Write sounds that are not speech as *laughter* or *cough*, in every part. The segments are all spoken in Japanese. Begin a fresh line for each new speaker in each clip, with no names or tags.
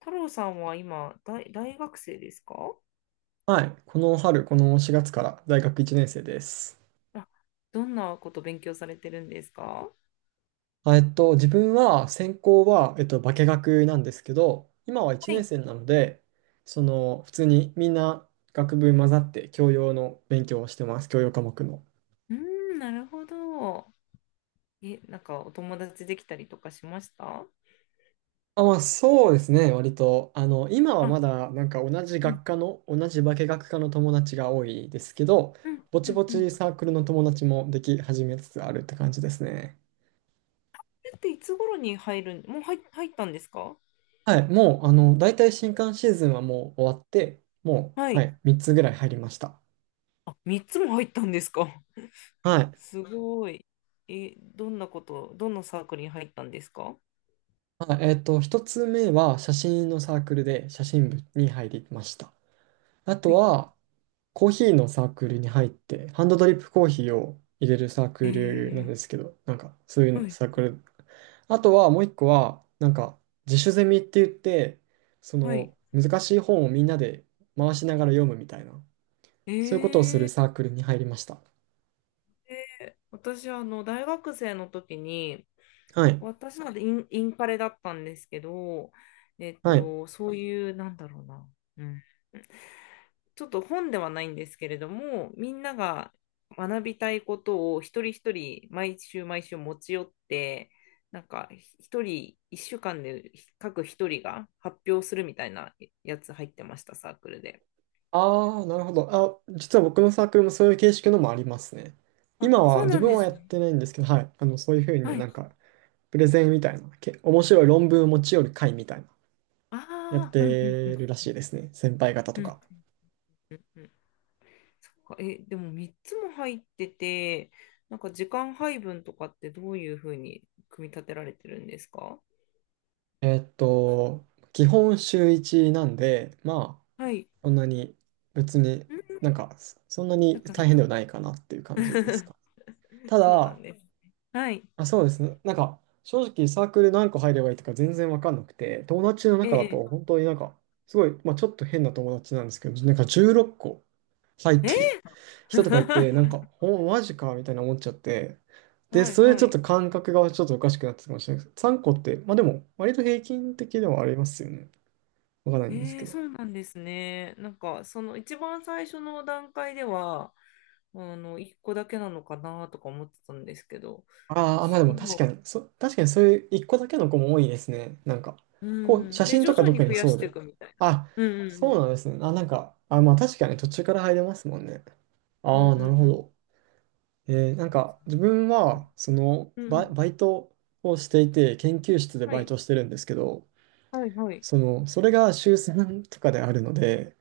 太郎さんは今、大学生ですか？
はい。この春、この4月から大学1年生です。
あ、どんなこと勉強されてるんですか？
自分は、専攻は、化学なんですけど、今は1
は
年
い。
生なので、その、普通にみんな学部混ざって教養の勉強をしてます。教養科目の。
うーん、なるほど。え、なんかお友達できたりとかしました？
あ、まあ、そうですね。割と、今は
あ、
まだ、なんか同じ
う
学
ん、
科の、同じ化学科の友達が多いですけど、
うん、
ぼ
う
ち
ん、
ぼ
うん。
ち
そ
サークルの友達もでき始めつつあるって感じですね。
れっていつ頃に入るん、もう入ったんですか？
はい、もう、大体新刊シーズンはもう終わって、も
は
う、は
い。
い、3つぐらい入りました。
あ、3つも入ったんですか？
は
*laughs*
い。
すごい。え、どんなこと、どのサークルに入ったんですか？は
1つ目は写真のサークルで写真部に入りました。あと
い。
は、コーヒーのサークルに入って、ハンドドリップコーヒーを入れるサー
え
クルなんで
ー、
すけど、なんか、そうい
は
う
い、
サークル。あとは、もう一個は、なんか、自主ゼミって言って、そ
はい。
の、難しい本をみんなで回しながら読むみたいな、
え
そういうことを
ー、
するサークルに入りました。
私、大学生の時に、
はい。
私なんてインカレだったんですけど、
はい。
そういう、なんだろうな、うん、ちょっと本ではないんですけれども、みんなが学びたいことを一人一人、毎週毎週持ち寄って、なんか、一人、一週間で各一人が発表するみたいなやつ入ってました、サークルで。
ああ、なるほど。あ、実は僕のサークルもそういう形式のもありますね。
あ、
今
そ
は
う
自
なん
分
で
はや
すね。
ってないんですけど、はい。そういうふうに
は
な
い。
んか、プレゼンみたいな、面白い論文を持ち寄る会みたいな、やっ
ああ、うんうんう
て
ん。
るらしいですね。先輩方とか。
うん、そっかえ、でも3つも入ってて、なんか時間配分とかってどういうふうに組み立てられてるんですか？
えーっと、基本週一なんで、まあ、
はい。
そんなに別に
う
なん
ん、
か、そんな
そっ
に
かそっ
大変で
か。
はないかなっていう感じです
*laughs*
か。た
そうなん
だ、
です。はい。
あ、そうですね。なんか、正直サークル何個入ればいいとか全然わかんなくて、友達の
え
中だ
え。
と本当になんか、すごい、まあちょっと変な友達なんですけど、なんか16個入っ
え
てる人とかいて、なん
ー
か、マジかみたいな思っちゃって、
*laughs*
で、
はい
それち
は
ょっ
い。
と感覚がちょっとおかしくなってたかもしれないです。3個って、まあでも、割と平均的ではありますよね。わかんないんですけど。
そうなんですね。なんか、その一番最初の段階では、1個だけなのかなとか思ってたんですけど、
ああ、まあでも確
今、
かに、確かにそういう一個だけの子も多いですね。なんか、
う
こう、写
ん。で、
真
徐
とか
々に
特
増
に
や
そ
し
う
てい
で。
くみたいな。
あ、
うんうんう
そ
ん。
うなんですね。あ、なんか、あ、まあ確かに途中から入れますもんね。
うんう
ああ、なるほ
ん
ど。
そ
なん
うです
か、自
ね。
分
うん
は、その、
うんうん
バイトをしていて、研究室で
は
バイ
い、
トしてるんですけど、
はい、はい、
その、それが週3とかであるので、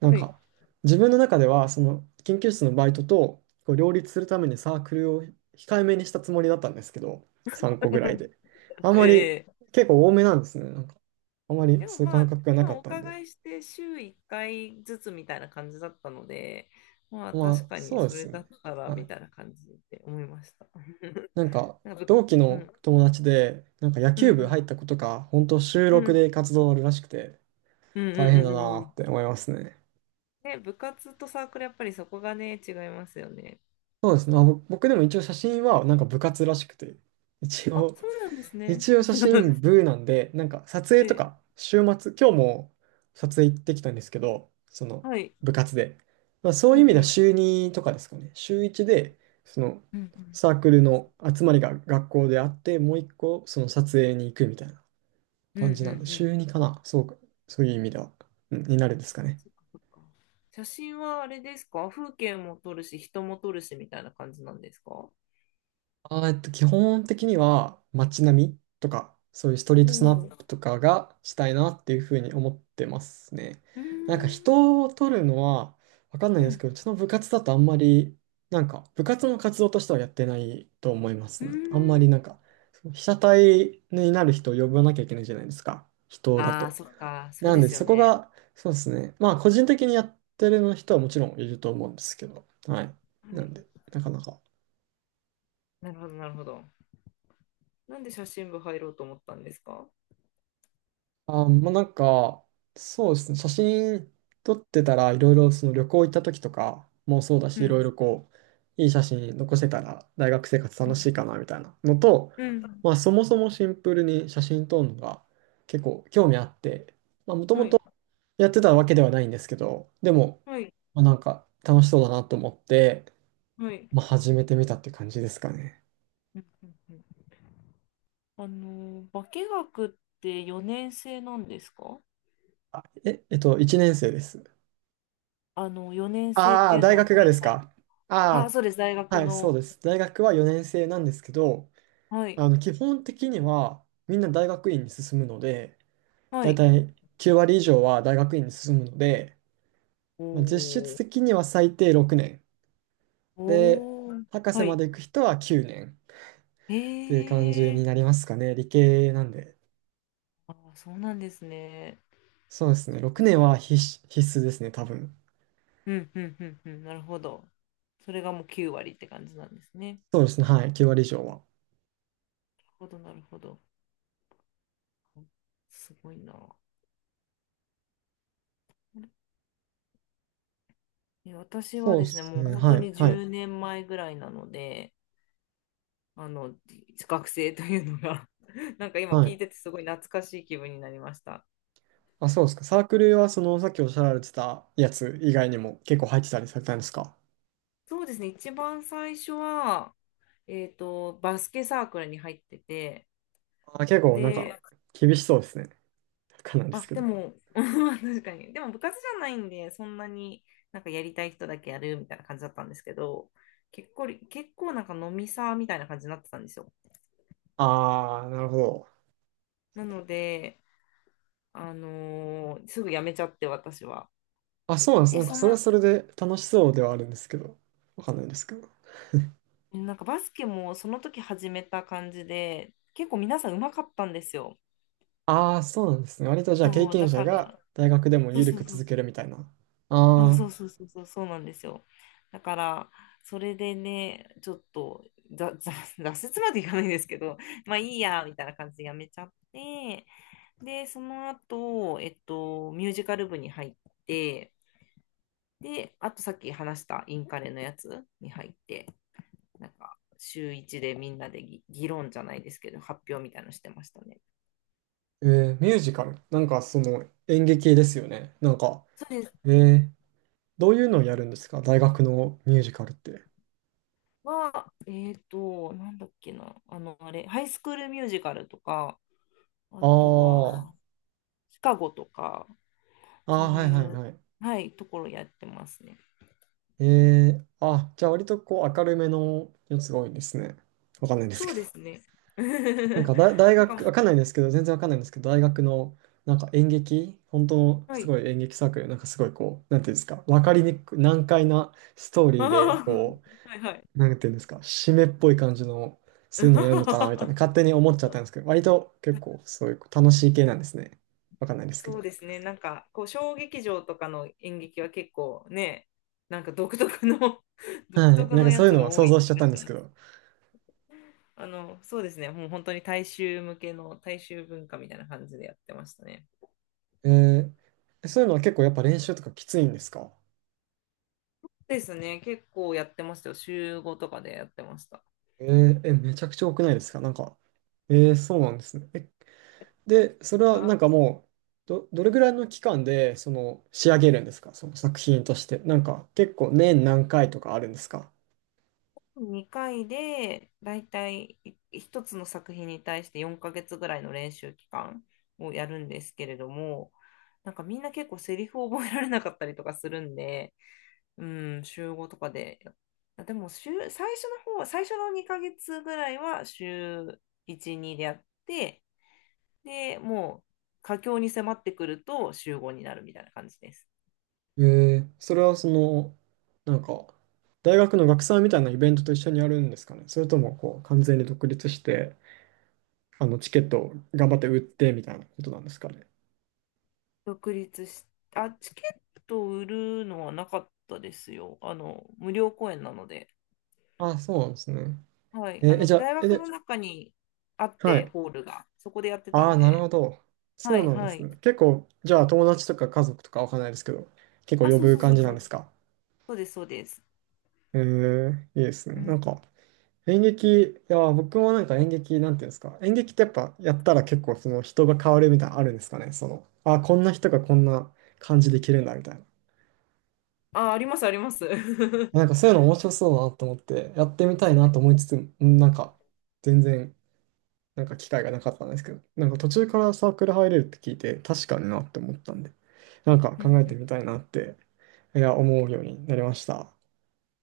なん
はい。
か、自分の中では、その研究室のバイトとこう両立するためにサークルを控えめにしたつもりだったんですけど、3個ぐらいで。あんまり、
*laughs* ええ、
結構多めなんですね。なんか、あんまり
でも
そういう
ま
感
あ、
覚がなか
今
っ
お
たんで。
伺いして週1回ずつみたいな感じだったので、まあ
ま
確
あ、
かに
そうで
そ
す
れ
よ
だ
ね。
ったら
は
み
い。
たいな感じで思いました。*laughs*
なんか、
なんか
同期
う
の
ん、
友達で、なんか野
う
球部
ん、
入った子とか、本当週
うん、
録
うん、
で活動あるらしくて、
うん、
大
うん、
変
う
だ
んう
なっ
ん。
て思いますね。
ね、部活とサークルやっぱりそこがね、違いますよね。
そうですね。まあ僕でも一応写真はなんか部活らしくて、一
あ、
応
そうなんですね。
一応写真
*laughs*
部なんで、なんか撮影
え
と
え、
か、週末、今日も撮影行ってきたんですけど、その
はい。
部活で。まあそう
う
いう
ん、
意
う
味では
ん、
週2とかですかね。週1で、その
うん、うん、
サークルの集まりが学校であって、もう一個その撮影に行くみたいな
うん、う
感じなんで、
ん、うん、
週2かな。そうか、そういう意味では、うんになるんですかね。
そっかそっか。写真はあれですか？風景も撮るし、人も撮るしみたいな感じなんですか？
基本的には街並みとか、そういうストリー
う
トス
ん
ナッ
う
プとかがしたいなっていうふうに思ってますね。
ーん。
なんか人を撮るのはわかんない
う
です
ん
けど、うちの部活だとあんまり、なんか部活の活動としてはやってないと思いま
う
す
ー
ね。あんま
ん。
りなんか、被写体になる人を呼ばなきゃいけないじゃないですか。人だ
ああ、
と。
そっか。そう
な
で
んで
すよ
そこ
ね。
が、そうですね。まあ個人的にやってる人はもちろんいると思うんですけど、はい。
は
なん
い。
で、なかなか。
なるほど、なるほど。なんで写真部入ろうと思ったんですか？
あ、まあ、なんか、そうですね、写真撮ってたら、いろいろその旅行行った時とかもそうだし、
う
いろい
ん
ろこう、いい写真残せたら、大学生活
う
楽
ん
しいかなみたいなのと、
うん
まあ、そもそもシンプルに写真撮るのが結構興味あって、まあ、もとも
は
と
い、
やってたわけではないんですけど、でも、
はい、
まあ、なんか楽しそうだなと思って、
はい。
まあ、始めてみたって感じですかね。
うんうんうん。化学って4年生なんですか？
え、1年生です。
4年生っ
あ
て
あ、
いう
大
のは
学
ご
が
めん
で
な
す
さい。
か。
あ、
あ
そうです、大
あ。
学
はい、そう
の。
です。大学は4年生なんですけど、
はい、
基本的にはみんな大学院に進むので、
は
だい
い。
たい9割以上は大学院に進むので、まあ、実質
お
的には最低6年。で、
おー、
博士
は
ま
い。
で行く人は9年っ
へ
ていう感じに
え、
なりますかね。理系なんで。
ああ、そうなんですね。
そうですね。6年は必須、必須ですね、多分。
うん、うん、うん、うん、なるほど。それがもう9割って感じなんですね。
そうですね。はい。9割以上は。
なるほど、なるほど。すごいな。え、私は
そうで
ですね、
す
もう
ね。
本当
はい。
に
はい。
10年前ぐらいなので、あの、学生というのが *laughs* なんか今
は
聞
い。
いててすごい懐かしい気分になりました。
あ、そうですか。サークルはそのさっきおっしゃられてたやつ以外にも結構入ってたりされたんですか？
そうですね、一番最初は、バスケサークルに入ってて、
あ、結構なんか
で、
厳しそうですね。わかんないんです
あ、
け
で
ど。
も、*laughs* 確かに。でも部活じゃないんで、そんなになんかやりたい人だけやるみたいな感じだったんですけど、結構なんか飲みサーみたいな感じになってたんですよ。
ああ、なるほど。
なので、すぐ辞めちゃって、私は。
あ、そうなんです。
で、
なんか
そん
それは
な、
それで楽しそうではあるんですけど、わかんないんですけど。
なんかバスケもその時始めた感じで、結構皆さん上手かったんですよ。
ああ、そうなんですね。割とじゃあ経
そう、
験
だ
者
か
が
ら、
大学でも
そう
緩
そう
く
そう
続けるみたいな。
そう
ああ、
そうそうそうそうそうなんですよ。だからそれでねちょっとざざ *laughs* 挫折までいかないんですけど、 *laughs* まあいいやみたいな感じでやめちゃって、でその後、ミュージカル部に入って、であとさっき話したインカレのやつに入って、なんか週一でみんなで議論じゃないですけど発表みたいなのしてましたね。
えミュージカル。なんかその演劇ですよね。なんか、
それ
えーどういうのをやるんですか大学のミュージカルって？
はなんだっけな、あれ、ハイスクールミュージカルとか、あ
あ
と
あ、
は、シカゴとか、
あ
そ
あ、
う
は
い
いはい
う、
はい。
はい、ところやってますね。
あ、じゃあ割とこう明るめのやつが多いんですね。わかんないんです
そ
け
う
ど。
ですね。
なんか
*laughs*
大
なんかも
学、
う、
わかんないんですけど、全然わかんないんですけど、大学のなんか演劇、本当の
は
す
い。
ご
*laughs*
い演劇サークル、なんかすごいこう、なんていうんですか、わかりにくい、難解なストーリーで、
あ
こ
ーはいは
う、なんていうんですか、締めっぽい感じの、そういう
い。
のやるのかなみたいな、
*laughs*
勝手に思っちゃったんですけど、割と結構そういう楽しい系なんですね。わかんないですけ
そ
ど。
うですね。なんか、こう、小劇場とかの演劇は結構ね、なんか独特の *laughs* 独
はい、
特
なん
の
かそ
や
ういう
つ
の
が
は
多
想
い
像しちゃ
気
っ
が
たん
し
です
ま
け
す。
ど、
そうですね。もう本当に大衆向けの大衆文化みたいな感じでやってましたね。
えーそういうのは結構やっぱ練習とかきついんですか？
ですね。結構やってましたよ。週合とかでやってました。
えーえ、めちゃくちゃ多くないですかなんか？そうなんですね。で、そ
や
れ
っぱ
は
な
な
ん
んかもう、どれぐらいの期間でその仕上げるんですかその作品として。なんか結構年何回とかあるんですか？
2回で、だいたい1つの作品に対して4ヶ月ぐらいの練習期間をやるんですけれども、なんかみんな結構セリフを覚えられなかったりとかするんで、うん、週5とかで、あでも週、最初の方、最初の2ヶ月ぐらいは週1、2でやって、で、もう佳境に迫ってくると週5になるみたいな感じです。
えそれはその、なんか、大学の学祭みたいなイベントと一緒にやるんですかね、それともこう完全に独立して、あのチケットを頑張って売ってみたいなことなんですかね？
独立し、あ、チケットを売るのはなかったですよ。無料公演なので。
あ、そうなんですね。
はい。
じゃあ、
大学
で、
の中にあっ
は
て、
い。
ホールが。そこでやってた
ああ、
ん
なるほ
で。
ど。
は
そう
い、
なんで
は
す
い。
ね。結構、じゃあ友達とか家族とかわかんないですけど、結構
あ、
呼
そう
ぶ
そうそ
感
う
じな
そ
んです
う。
か？
そうです、そうです。
いいですね。
う
な
ん。
んか、演劇、いや、僕もなんか演劇、なんていうんですか、演劇ってやっぱやったら結構その人が変わるみたいなのあるんですかね。その、あ、こんな人がこんな感じできるんだみたいな。
あ、あります、あります。*laughs* 確
なんかそういうの面白そうだなと思って、やってみたい
か
なと
に。
思いつつ、なんか、全然、なんか機会がなかったんですけど、なんか途中からサークル入れるって聞いて、確かになって思ったんで、なんか
う
考えて
ん
みたいなって、いや、思うようになりました。